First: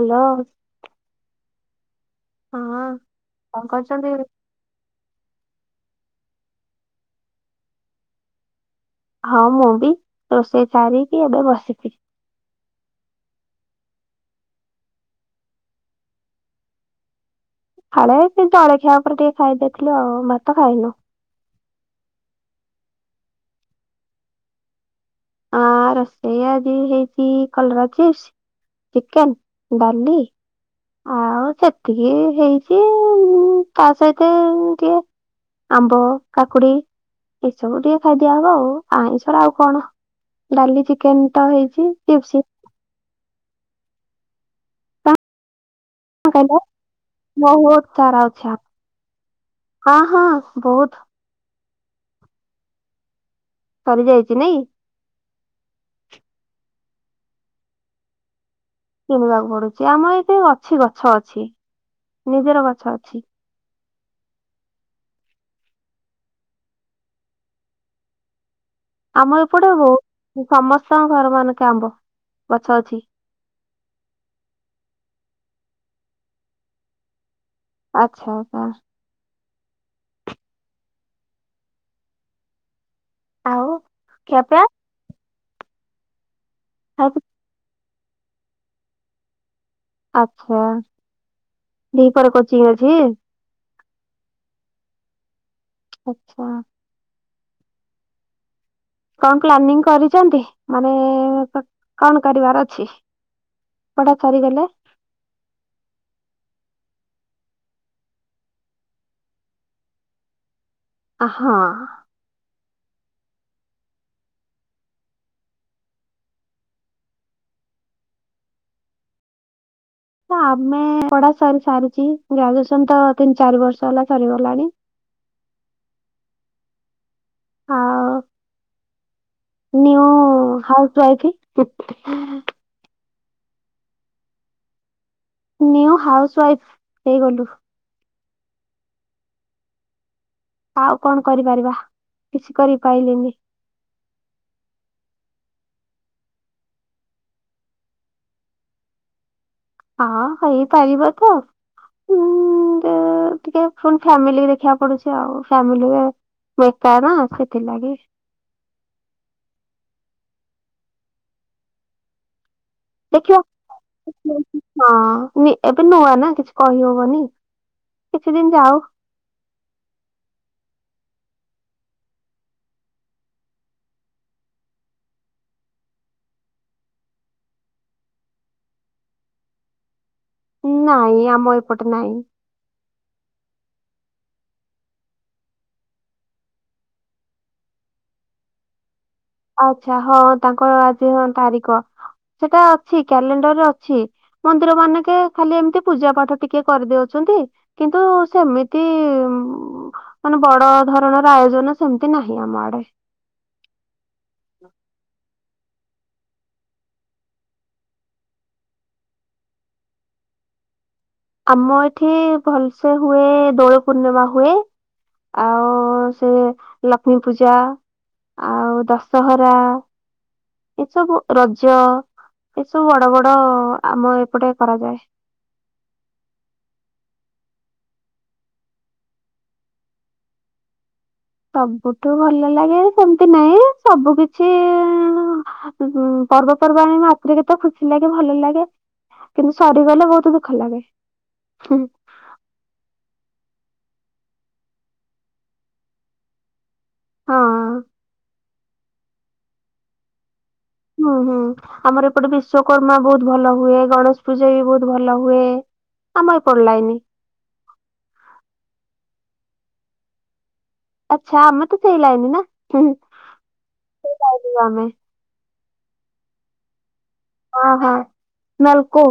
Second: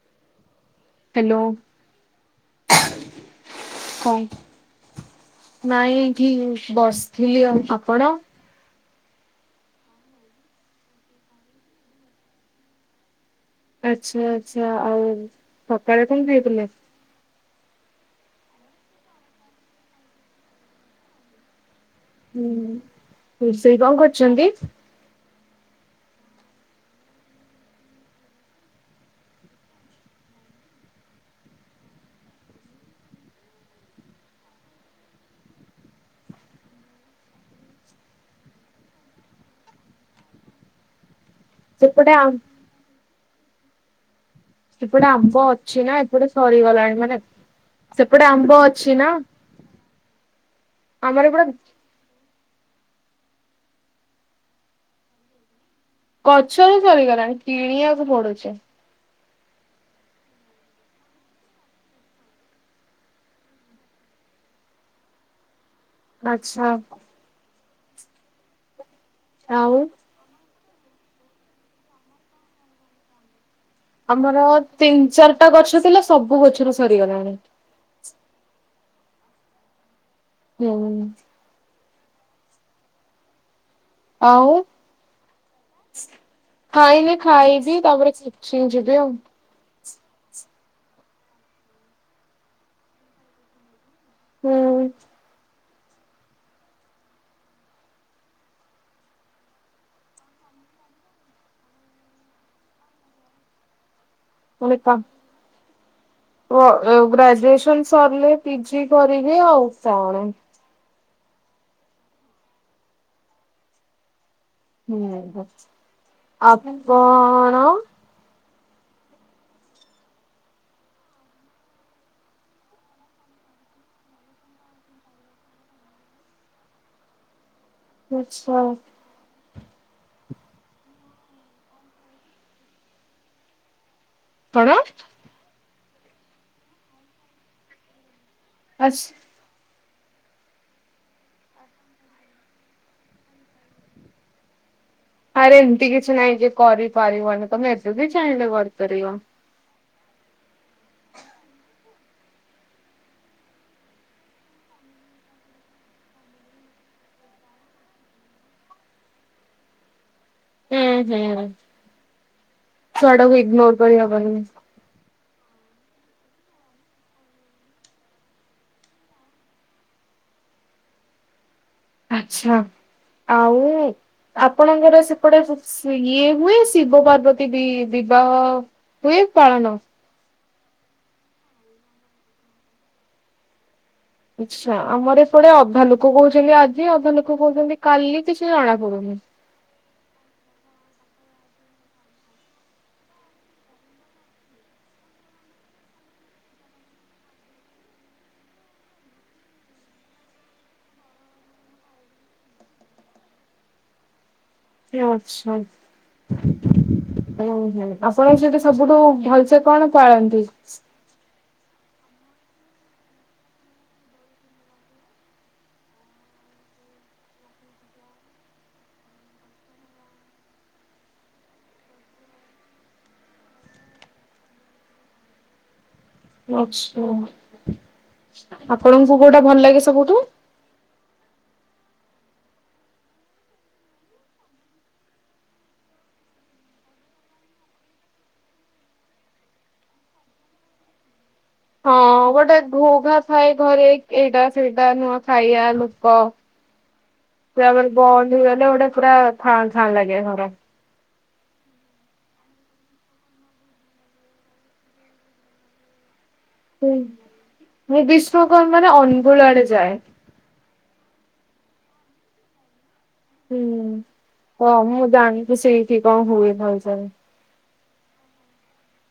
Hello. Hello ହଁ କଣ କରୁଛନ୍ତି? କଂ ନାଇଁ ଏଇଠି ବସିଥିଲି ଆଉ ଆପଣ? ହଁ ମୁଁ ବି ରୋଷେଇ ସାରିକି ଏବେ ବସିଥିଲି। ଆଚ୍ଛା ଆଚ୍ଛା ଆଉ ସକାଳେ କେମିତି [unintelligible] ଦେଇଥିଲେ? ସଖାଳେ ଏଇ ଜଳିଖିଆ ଉପରେ ଟିକେ ଖାଇଦେଇଥିଲୁ ଆଉ ଭାତ ଖାଇନୁ। ହୁଁ ରୋଷେଇ କଣ କରୁଚନ୍ତି? ଆ ରୋଷେଇ ଆଜି ହେଇଛି କଲରା ଚିପ୍ସ ଚିକେନ ଡାଲି ଆଉ ସେତିକି ହେଇଛି ତା ସହିତ ଟିକେ ଆମ୍ବ, କାକୁଡି ଏଇସବୁ ଟିକେ ଖାଇ ଦିଆହବ ଆଉ। ଆଇଁଷରେ ଆଉ କଣ। ଡାଲି ଚିକେନ ତ ହେଇଛି ସେପଟେ ଆ ଚିପ୍ସ। ସେପଟେ ଆମ୍ବ ଅଛି ନା ଏପଟେ କଣ କହିଲ ସରିଗଲାଣି ମାନେ ବହୁତ ସାରା ସେପଟେ ଆମ୍ବ ଅଛି ନା। ହଁ ହଁ ବହୁତ। ଆମର ପୁରା ସରିଯାଇଛି ନାଇଁ। ଗଛରେ ସରିଗଲାଣି କିଣିବାକୁ ପଡୁଛି। କିଣିବାକୁ ପଡୁଛି ଆମ ଏତେ ଅଛି ଗଛ ଅଛି ନିଜର ଗଛ ଅଛି। ଆଛା। ଆମର ଏପଟେ ଆଉ ବହୁତ୍ ସମସ୍ତଙ୍କ ଘର ମାନଙ୍କେ ଆମ୍ବ ଗଛ ଅଛି। ଆମର ତିନି ଚାରିଟା ଗଛ ଥିଲା ସବୁ ଗଛରୁ ସରିଗଲାଣି। ଆଛା ଆଉ କଣ? ଦିଆହୁଏନି। ଆଉ। ଆଉ ଖିଆପିଆ? ଖାଇନି ଖାଇ ଖାଇବି ତାପରେ ଯି ଞ୍ଚିଂ ଯିବି ଆଉ। ଆଛା ଦିପହ ରେ କୋଚିଂ ଅଛି। ହୁଁ। ଅଛା। କଣ ପ୍ଲାନିଂ କରିଛନ୍ତି ମାନେ କଣ କରିବାର ଅଛି? ପଢା ସରିଗ ମୁଁ କହିନି ତାଙ୍କ୍ ଓ ଗ୍ରାଜୁଏସନ ସରିଲେ ପିଜି କରିବି ଆଉ କଣ। ଅ ହଁ। ହୁଁ ଆପଣ ଆମେ ପଢା ସରି ସାରିଚି ଗ୍ରାଜୁଏସନ ତ ତିନି ଚାରି ବର୍ଷ ହେଲା ସରିଗଲାଣି। ଆଚ୍ଛା। ନିଉ ହାଉସୱାଇଫ ପୁ କଣ? ନିଉ ହାଉସ ୱାଇଫ ହେଇଗଲୁ। ଆସ୍ ଆଉ କଣ କରିପାରିବା କିଛି କରି ପାଇଲିନି। ଆରେ ଏମିତି କିଛି ନାଇଁ ଯେ କରିପାରିବନି ତମେ ଏବେବି ଚାହିଁଲେ କରିପାରିବ। ହଁ ହେଇପାରିବ ଯେ ହଁ ଟିକେ ପୁଣି ଫ୍ୟାମିଲି ଦେଖିବାକୁ ପଡୁଛି ଆଉ ଫାମିଲ ମୁଁ ଏକା ନା ସେଥିଲାଗି। ହୁଁ ହୁଁ ଛୁଆଟାକୁ ଦେଖିବା ଇଗନୋର କରିହବନି। ହଁ ନି ଏବେ ନୂଆ ନା କିଛି କହିହବନି କିଛି ଦିନ ଯାଉ। ଆଛା ଆଉ ଆପଣଙ୍କର ସେପଟେ ସି ଇଏ ହୁଏ ଶିବ ପାର୍ବତୀ ବି ବିବାହ? ହୁଏ ପାଳନ? ନାଇଁ ଆମ ଏପଟେ ନାଇଁ। ଆଚ୍ଛା। ଆମର ଏପଟେ ଅଧା ଲୋକ କହୁଛନ୍ତି ଆଜି ଅଧା ଲୋକ କହୁଛନ୍ତି କାଲି କିଛି ଜଣାପଡୁନି। ଆଛା ହଁ ତାଙ୍କର ଆଜି ହଁ ତାରିକ ସେଟା ଅଛି କ୍ୟାଲେଣ୍ଡର ରେ ଅଛି। ମନ୍ଦିର ମାନକେ ଖାଲି ଏମତି ପୂଜା ପାଠ ଟିକେ କରିଦେଉଛନ୍ତି। କିନ୍ତୁ ସେମିତି ଇ ଇ ମ୍ ମାନେ ବଡ଼ ଧରଣର ଆୟୋଜନ ସେମତି ନାହିଁ ଆମ ଆଡେ। ହ। ସେ ଅଛନ୍ତ ଉଁ ହୁଁ ଆପଣଙ୍କ ସେଇଠେ ସବୁଠୁ ଭଲସେ କଣ ପାଳନ୍ତି? ଆମ ଏଠି ଭଲସେ ହୁଏ ଏ ଏ ଦୋଳ ପୂର୍ଣ୍ଣିମା ହୁଏ। ଆ ଓ ଓ ସିଏ ଲକ୍ଷ୍ମୀ ପୂଜା ଆଉ ଦଶହରା ଏସବୁ ରଜ ଏସବୁ ବଡ଼ ବଡ଼ ଆମ ଏପଟେ କରାଯାଏ। ଆଚ୍ଛା ଆପଣଙ୍କୁ କୋଉଟା ଭଲ ଲାଗେ ସବୁଠୁ? ସବୁଠୁ ଭଲ ଲାଗେ ସେମତି ନାଇଁ ସବୁ କିଛି ଇ ଇ ଅଁ ଅ ହୁଁ ପର୍ବପର୍ବାଣୀ ମାତ୍ରେକେ ତ ଖୁସି ଲାଗେ ଭଲ ଲାଗେ। କିନ୍ତୁ ସରିଗଲେ ବହୁତୁ ଦୁଃଖ ଲାଗେ। ହଁ ଗୋଟେ ଘୋଘା ଥାଏ ଘରେ ଏଇଟା ସେଇଟା ନୁଆ ଖାଇବା ଲୋକ ହଁ। ତାପରେ ବନ୍ଦ ହେଇଗଲେ ଗୋଟେ ପୁରା ଫା ଛାଁ ଲାଗେ ଘର। ହୁଁ ହୁଁ ଆମର ଏପଟେ ବିଶ୍ୱକର୍ମା ବହୁତ ଭଲ ହୁଏ ଗଣେଶ ପୂଜା ବି ବହୁତ ଭଲ ହୁଏ। ଆମ ଏପଟ ହୁଁ ଲାଇନି। ମୁଁ ବିଶ୍ୱକର୍ମା ରେ ଅନଗୁଳ ଆଡ଼େ ଯାଏ। ଆଚ୍ଛା ଆମେ ତ ସେଇ ଲାଇନି ନା ହୁଁ। ହୁଁ ଲାଇନି ଆମେ ହଁ ମୁଁ ଜାଣିଚି ସେଇଠି କଣ ହୁଏ ନଉ ସରେ। ହଁ ହଁ ନାଲକୋ।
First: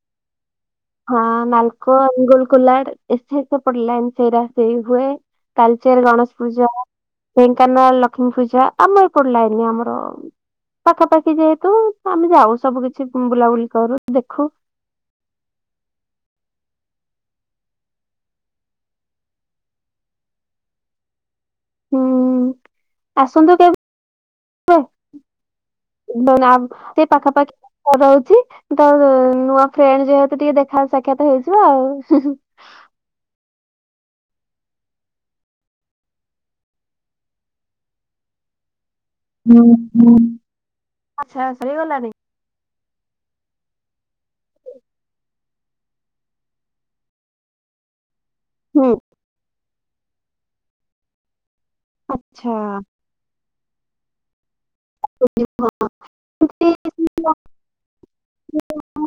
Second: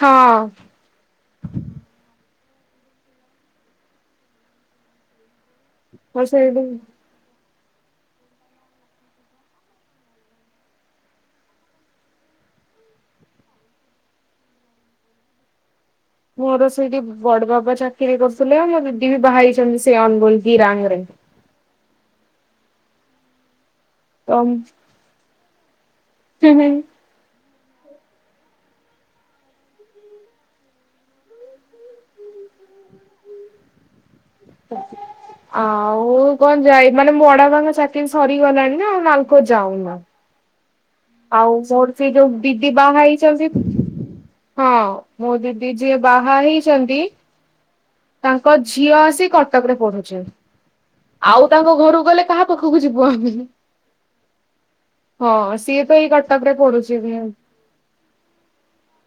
ହଁ। ହଁ ନାଲକୋ, ଅନଗୁଲ, କୋଲାଡ଼ ଏ ସେ ହାଇ ପର ପଡ଼ିଲାଣ ସେଇରା ସେଇ ହୁଏ। ତାଳଚେର ମୁଁ ଗଣେଶ ସେଇଠି ପୂଜା ଢ଼େଙ୍କାନାଳ ଲକ୍ଷ୍ମୀ ପୂଜା ଆମ ଏପଟ ଲାଇନି ଆମର ପାଖାପାଖି ଯେହେତୁ ଆମେ ଯାଉ ସବୁ କିଛି ଉଁ ବୁଲାବୁଲି କରୁ ଦେଖୁ ମୋର ସେଇଠି ବଡ଼ ବାବା ଚାକିରି କରୁଥିଲେ ଆଉ ମୋ ଦିଦି ବି ବାହା ହେଇଛନ୍ତି ସେ ଅନଗୁଲ ବିରାଙ୍ଗ ରେ। ହୁଁ ଆସନ୍ତୁ କେବ ବେ ତ ଯୋଉ ଦିନ ଆ ସେ ପାଖାପାଖି ଅ ରହୁଚି ତ ନୂଆ ଫ୍ରେଣ୍ଡ ଯେହେତୁ ଟିକେ ଦେଖା ସାକ୍ଷାତ ହେଇଯିବା ଆଉ ହିଁ ହିଁ। ଆଉ କଣ ଯାଇ ମାନେ ମୋ ବଡ଼ ବାପାଙ୍କ ଚାକିରି ସରିଗଲାଣି ନା ନାଲ ଉଁ ହୁଁ। ଆଚ୍ଛା ଆଉ ମୋର ସରିଗଲାଣି ସେ ଯୋଉ ଦିଦି ବାହା ହେଇଚନ୍ତି ହଁ ମୋ ଦିଦି ଯିଏ ବାହା ହେଇଚନ୍ତି ତାଙ୍କ ହୁଁ ଝିଅ ଆସି କଟକ ରେ ପଢୁଚି। ଆଉ ତାଙ୍କ ଘରୁକୁ ଗଲେ କାହା ଆଚ୍ଛା ପାଖକୁ ଯିବୁ ଆମେ। ହଁ ସିଏ ତ ଏଇ କଟକରେ ଏମତି ପଢ଼ୁଛି ବି ହଁ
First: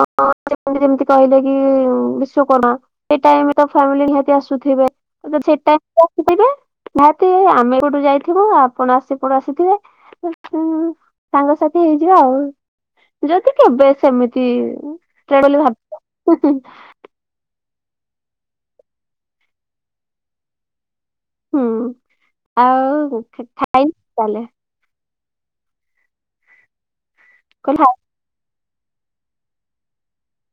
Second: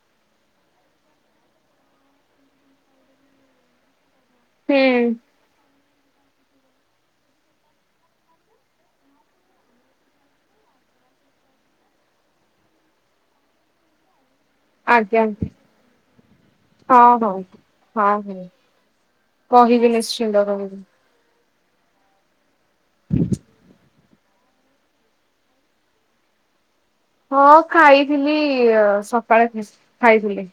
ଆପଣ ଯେମତି ଯେମତି କହିଲେ କି ଇ ଇ ଉଁ ବିଶ୍ୱକର୍ମା ସେ ଟାଇମ୍ ରେ ତ ଫାମିଲ ନିହାତି ଆସ ସୁଥିବେ ତ ସେ ଟାଇ ହ ଥିବେ ନିହାତି ଆମେ ଏପଟୁ ଯାଇଥିବୁ ଆପଣ ଆସି ହେପଟୁ ଆସିଥିବେ ସେଠି ଆମେ ସାଙ୍ଗସାଥି ହେଇଯିବା ଆଉ। ତୁକେବେ ସେମିତି ଆଜ୍ଞା। କେଣେବୋଲି ଭାବୁଚ। ହଁ ହୋଉ। ହଁ ହୁଁ କହିବି ନିଶ୍ଚିନ୍ତ କହିବି। ହୁଁ ଆଉ ଖାଇନି ତାହାଲେ। ହଁ କହିଲି ଖାଇଥିଲି ସକାଳେ ଖାଇଥିଲେ।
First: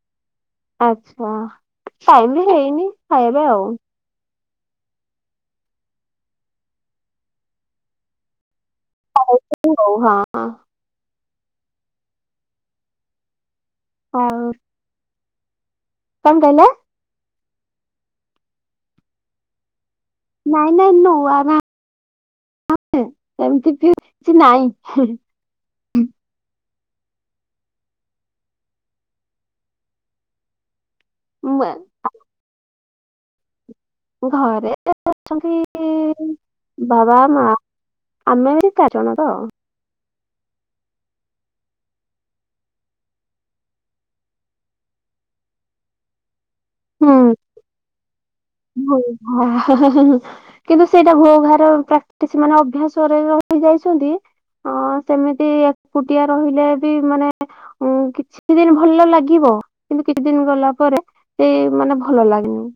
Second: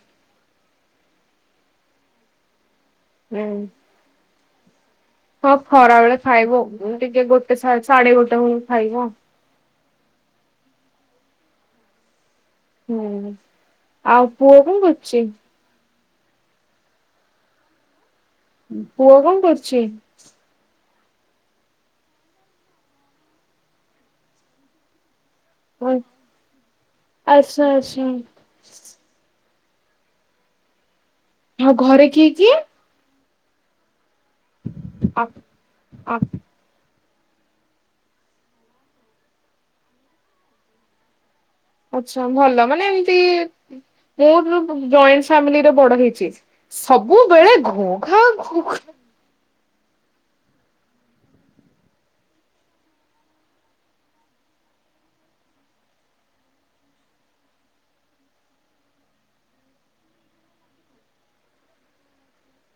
ଆଚ୍ଛା ଟାଇମ୍ ବି ହେଇନି ଖାଇବା ପାଇଁ ହୁଁ। ଆଉ। ହଁ ଖରା ବେଳେ ଖାଇବୁ ଟିକେ ଗୋଟେ ସାଢେ ଗୋଟେ ଵୋଳୁକୁ ଖାଇବୁ। ହଉ ହଁ। ହୁଁ ଆଉ ପୁଅ କଣ କରୁଚି? କଣ କହିଲ? ପୁଅ କଣ କରୁଚି? ନାଇଁ ନାଇଁ ନୂଆ ଘାଆ ସେମିତି କିଛି ନାଇଁ। ଆଚ୍ଛା ଆଚ୍ଛା। ଆଉ ମୁଁ- ଘରେ କିଏ କିଏ? ଘରେ ଅଛନ୍ତି। ବାବା ମା ଆମେ ଏଠି ଚାରି ଜଣ ତ। ଆଛା ଭଲ ମାନେ ଏମତି ମୋର ଜଏଣ୍ଟ ଫାମିଲିରେ ବଡ ହେଇଚି। ହୁଁ। ସବୁବେଳେ ଘୁ ଘା ଘୁ ଘା। ହଁ ହା ହା ହା ହୁ। କିନ୍ତୁ ସେଇଟା ଘୋ ଘାରେ ପ୍ରାକ୍ଟିସି ମାନେ ଅଭ୍ୟାସରେ ରହି ଯାଇଛନ୍ତି। ହଁ ସେମିତି ଏକୁଟିଆ ରହିଲେ ବି ମାନେ ଉ କିଛି ଦିନି ଭଲ ଲାଗିବ କିନ୍ତୁ କିଛି ଦିନି ଗଲା ପରେ ସେଇ ମାନେ ଭଲ ଲାଗେନି।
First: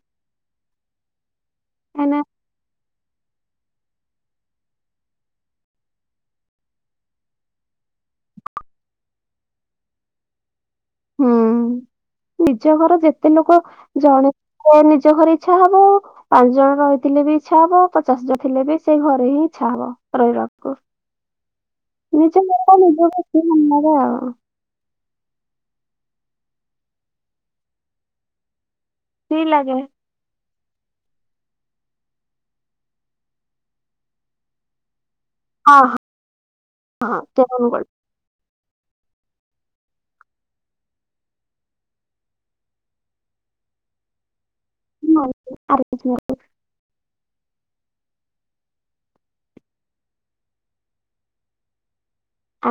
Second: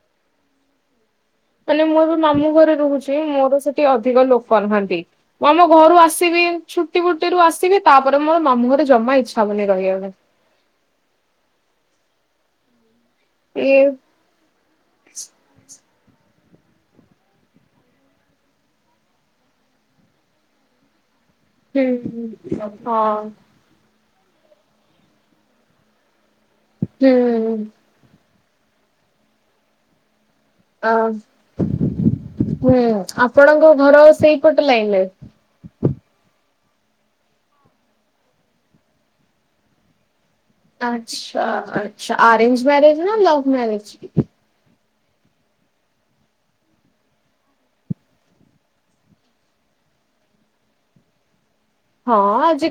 ମାନେ ମୁଁ ଏବେ କାହିଁକିନା ମାମୁଁ ଘରେ ରହୁଛି ମୋର ସେଠି ଅଧିକ ଲୋକ ନାହାନ୍ତି। ମୁଁ ଆମ ଘରୁ ଆସିବି ଛୁଟି ଫୁଟିରୁୁ ଆସିବି ତାପରେ ମୋର ମାମୁଁ ଘରେ ଜମା ଇଚ୍ଛା ହବନି ରହିବାପାଇଁ। ହୁଁ ନିଜ ଘର ଯେତେ ଲୋକ ଏ ଜଣେ। ମୋନିଜ ଘରେ ଇଛା ହବ। ପା ଜଣ ରହିଥିଲେ ବି ଇଚ୍ଛା ହବ ପଚାଶେ ଜଣ ଥିଲେ ବି ସେଇ ଘରେ ହିଁ ଇଚ୍ଛା ହବ ରହିବାକୁ। ନିଜ ହୁଁ ଘରଟା ନିଜକୁ ହଁ। ବେସି ଭଲ୍ ଲାଗେ ଆଉ। ହୁଁ। ଫ୍ରି ଲାଗେ। ଆ ଉ ଆପଣଙ୍କ ଘର ସେଇପଟ ଲାଇନ୍ ରେ? ହଁ ହଁ ହଁ ତୁମୁନୁ ଗଳି। ଆଚ୍ଛା ଆଚ୍ଛା ଅରେଞ୍ଜେ ମ୍ୟାରେଜେ ନା ଲଭ୍ ମ୍ୟାରେଜେ? [inaudible] ହଁ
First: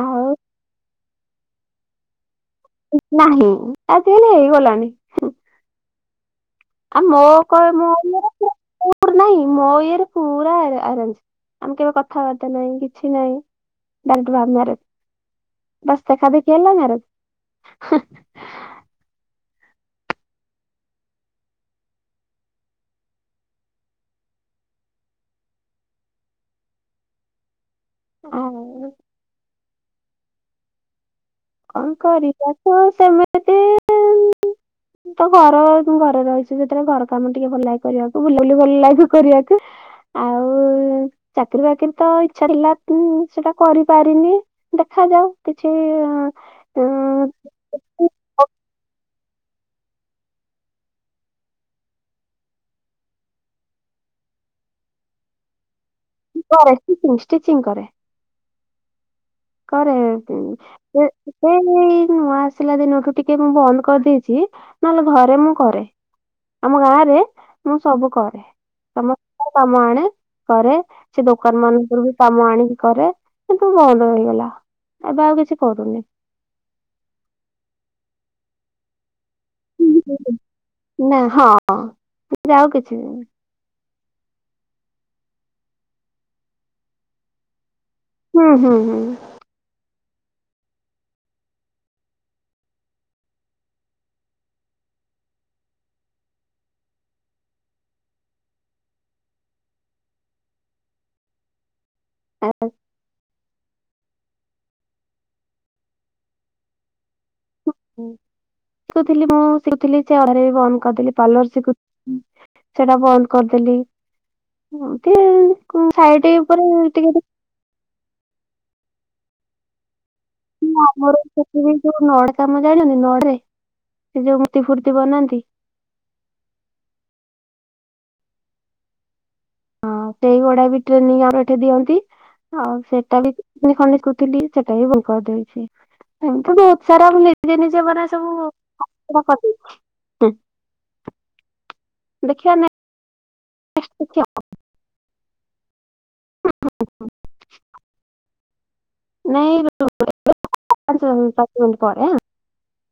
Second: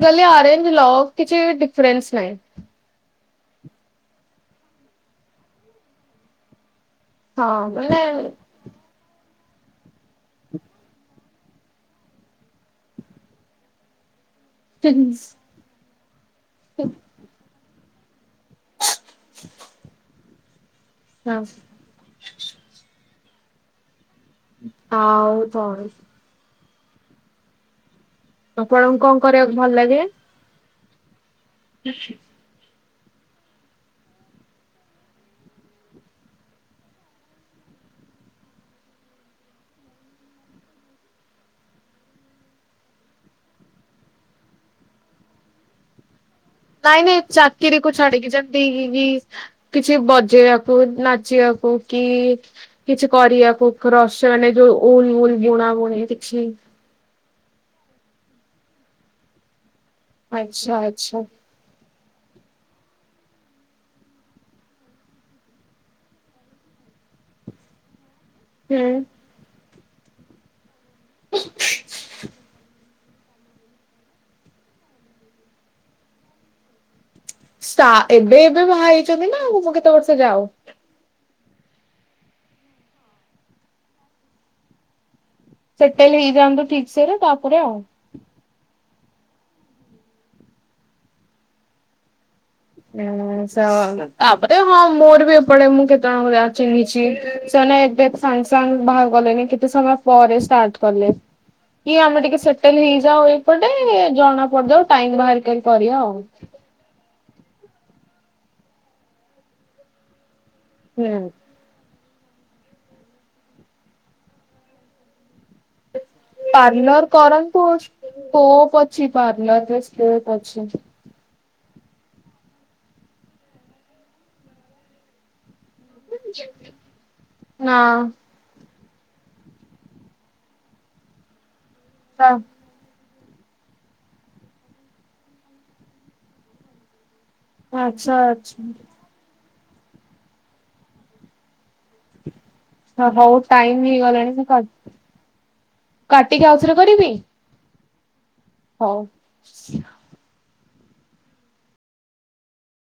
ଆଉ ଅରେଞ୍ଜେ ଲଭ୍ କିଛି ଡିଫେରେନ୍ସେ ନାହିଁ। ନାହିଁ ଆଜିକାଲି ହେଇଗଲାଣି। ଆ ମୋ କ ହଁ ମୋ ମାନେ ଇ ନାହିଁ ମୋ ଇଏରେ ପୁର ଆରଞ୍ଜେ। ଆମେ କେବେ କଥାବାର୍ତ୍ତା ନାହିଁ କିଛି ନାହିଁ ଡାଇରେଟେ ଲଭ୍ ମ୍ୟାରେଜେ। [inaudible] ବସ୍ ଦେଖା ଦେଖି ହେଲା ନାରେ? ମ୍ୟାମ ସହିତ। ହାଉ ପୁଣି। ଆଉ ଆପଣଙ୍କୁ କଣ କରିବାକୁ ଭଲ ଲାଗେ? କରିବାକୁ ସେମିତି [inaudible] ତ ଘର ତୁ ଘରେ ରହିଛୁ ଯେତେଳେ, ଘର କାମ ଟିକେ ଭଲ ଲାଗେ କରିବାକୁ। ବୁଲା ବୁଲି ଭଲ ଲାଗେ କରିବାକୁ। ଆଉ ଚାକିରି ବାକିରି ତ ଇଛା ଥିଲା, ମୁଁ ସେଟା କରିପାରିନି। ଦେଖାଯାଉ କିଛି-ଇଁ ନାଇଁ ନାଇଁ, ଚାକିରି କୁ ଛାଡିକି ଯେମତି, ଗି ଗିଜ୍ କିଛି ବଜେଇବାକୁ ନାଚିବାକୁ କି-ଇ କିଛି କରିବାକୁ କ୍ରସ୍ ମାନେ ଯୋଉ ଉଲ୍ ଉଲ୍ ବୁଣା ବୁଣି କିଛି କରେଷ୍ଟିଚିଂ ଷ୍ଟିଚିଂ କରେ। କରେ-ଏ ଆଚ୍ଛା ଆଚ୍ଛା। ଏଇ ଏଇ ନୂଆ ଆସିଲା ଦିନଠୁ ଟିକେ ମୁଁ ବନ୍ଦ କରିଦେଇଚି। ନହେଲେ ଘରେ ମୁଁ କରେ। ଆମ ଗାଁ ରେ ମୁଁ ସବୁ କରେ। ହୁଁ। ସମସ୍ତ [inaudible] ମୁଁ ଆଣେ କରେ, ସେ ଦୋକାନ ମାନଙ୍କରୁ ବି କାମ ଆଣିକି କରେ। କିନ୍ତୁ ବନ୍ଦ ହେଇଗଲା। ଲା ଏବେ ଆଉ କିଛି କରୁନି। ଷ୍ଟା ଏବେ ଏବେ ବାହା ହେଇଛନ୍ତି ନା, ମୁଁ ମ କେତେ ବର୍ଷ ଯାଉ। ନା ହଁ, ଯାଉ କିଛି ଦିନି। ସେଟେଲ୍ ହେଇଯାଆନ୍ତୁ ଠିକ୍ ସେରେ ତା'ପରେ ଆଉ। ହୁଁ, ହୁଁ, ହୁଁ। [unintelligible] ତା'ପରେ ହଁ ମୋର ବି ଏପଟେ ମୁଁ କେତେ ଜଣଙ୍କ ଯାହା ଚିହ୍ନିଛି। ସେମାନେ ଏବେ ସାଙ୍ଗ୍ ସାଙ୍ଗ୍ ବାହା ଗଲେନି, କେତେ ସମୟ ପରେ ଷ୍ଟାର୍ଟ କଲେ। କି ଆମେ ଟିକେ ଆଉ ସେଟେଲ୍ ହେଇଯାଉ ଏପଟେ, ଜଣା ପଡିଯାଉ ଟାଇମ୍ ବାହାର କରିବା ଆଉ। ହୁଁ ଶିଖୁଥିଲି ମୁଁ ଶିଖୁଥିଲି [unintelligible] ବନ୍ଦ କରିଦେଲି ହୁଁ ପାର୍ଲର ଶିକୁ ହୁଁ, ସେଟା ବନ୍ଦ କରିଦେଲି। ଏମିତି ଆଉଁ କଣ ସାଇଟି ଉପରେ ଟିକେ [unintelligible] ତାଙ୍କୁ ସ୍କୋପ୍ ଅଛି ପାର୍ଲରେ, ସ୍କୋପ୍ ଅଛି। ସେ ଯୋଉ ନଡ୍ କାମ ଜାଣନି, ନଡରେ ସେ ଯୋଉ ମୂର୍ତି ଫୁର୍ତି ବନାନ୍ତି। ନା। ହଁ, ସେଇଗୁଡା ବି ଟ୍ରେନିଂ ଆଉ ଏଠେ ଦିଅନ୍ତି। ହଁ। ଆଉ ସେଟା ବିତି [unintelligible] କଥିଲି ସେଟା ବିି ଭ କରିଦେଇଛି। ଏମିତି ବହୁତ ସାରା ନି ନିଜେ ନିଜେ ବରା ଆଚ୍ଛା ସବୁ ଆଚ୍ଛା [unintelligible] କରଦେଇଚି। ଦେଖିବା ନେ ହଁ, ହଉ ଟାଇମ୍ ହେଇଗଲାଣି। ମୁଁ କାଟ୍ କାଟିକି ଆଉଥରେ କରିବି? ହଉ। ନାଇଁ [inaudible] ପାଞ୍ଚ ମିନିଟ ପରେ ଆଁ।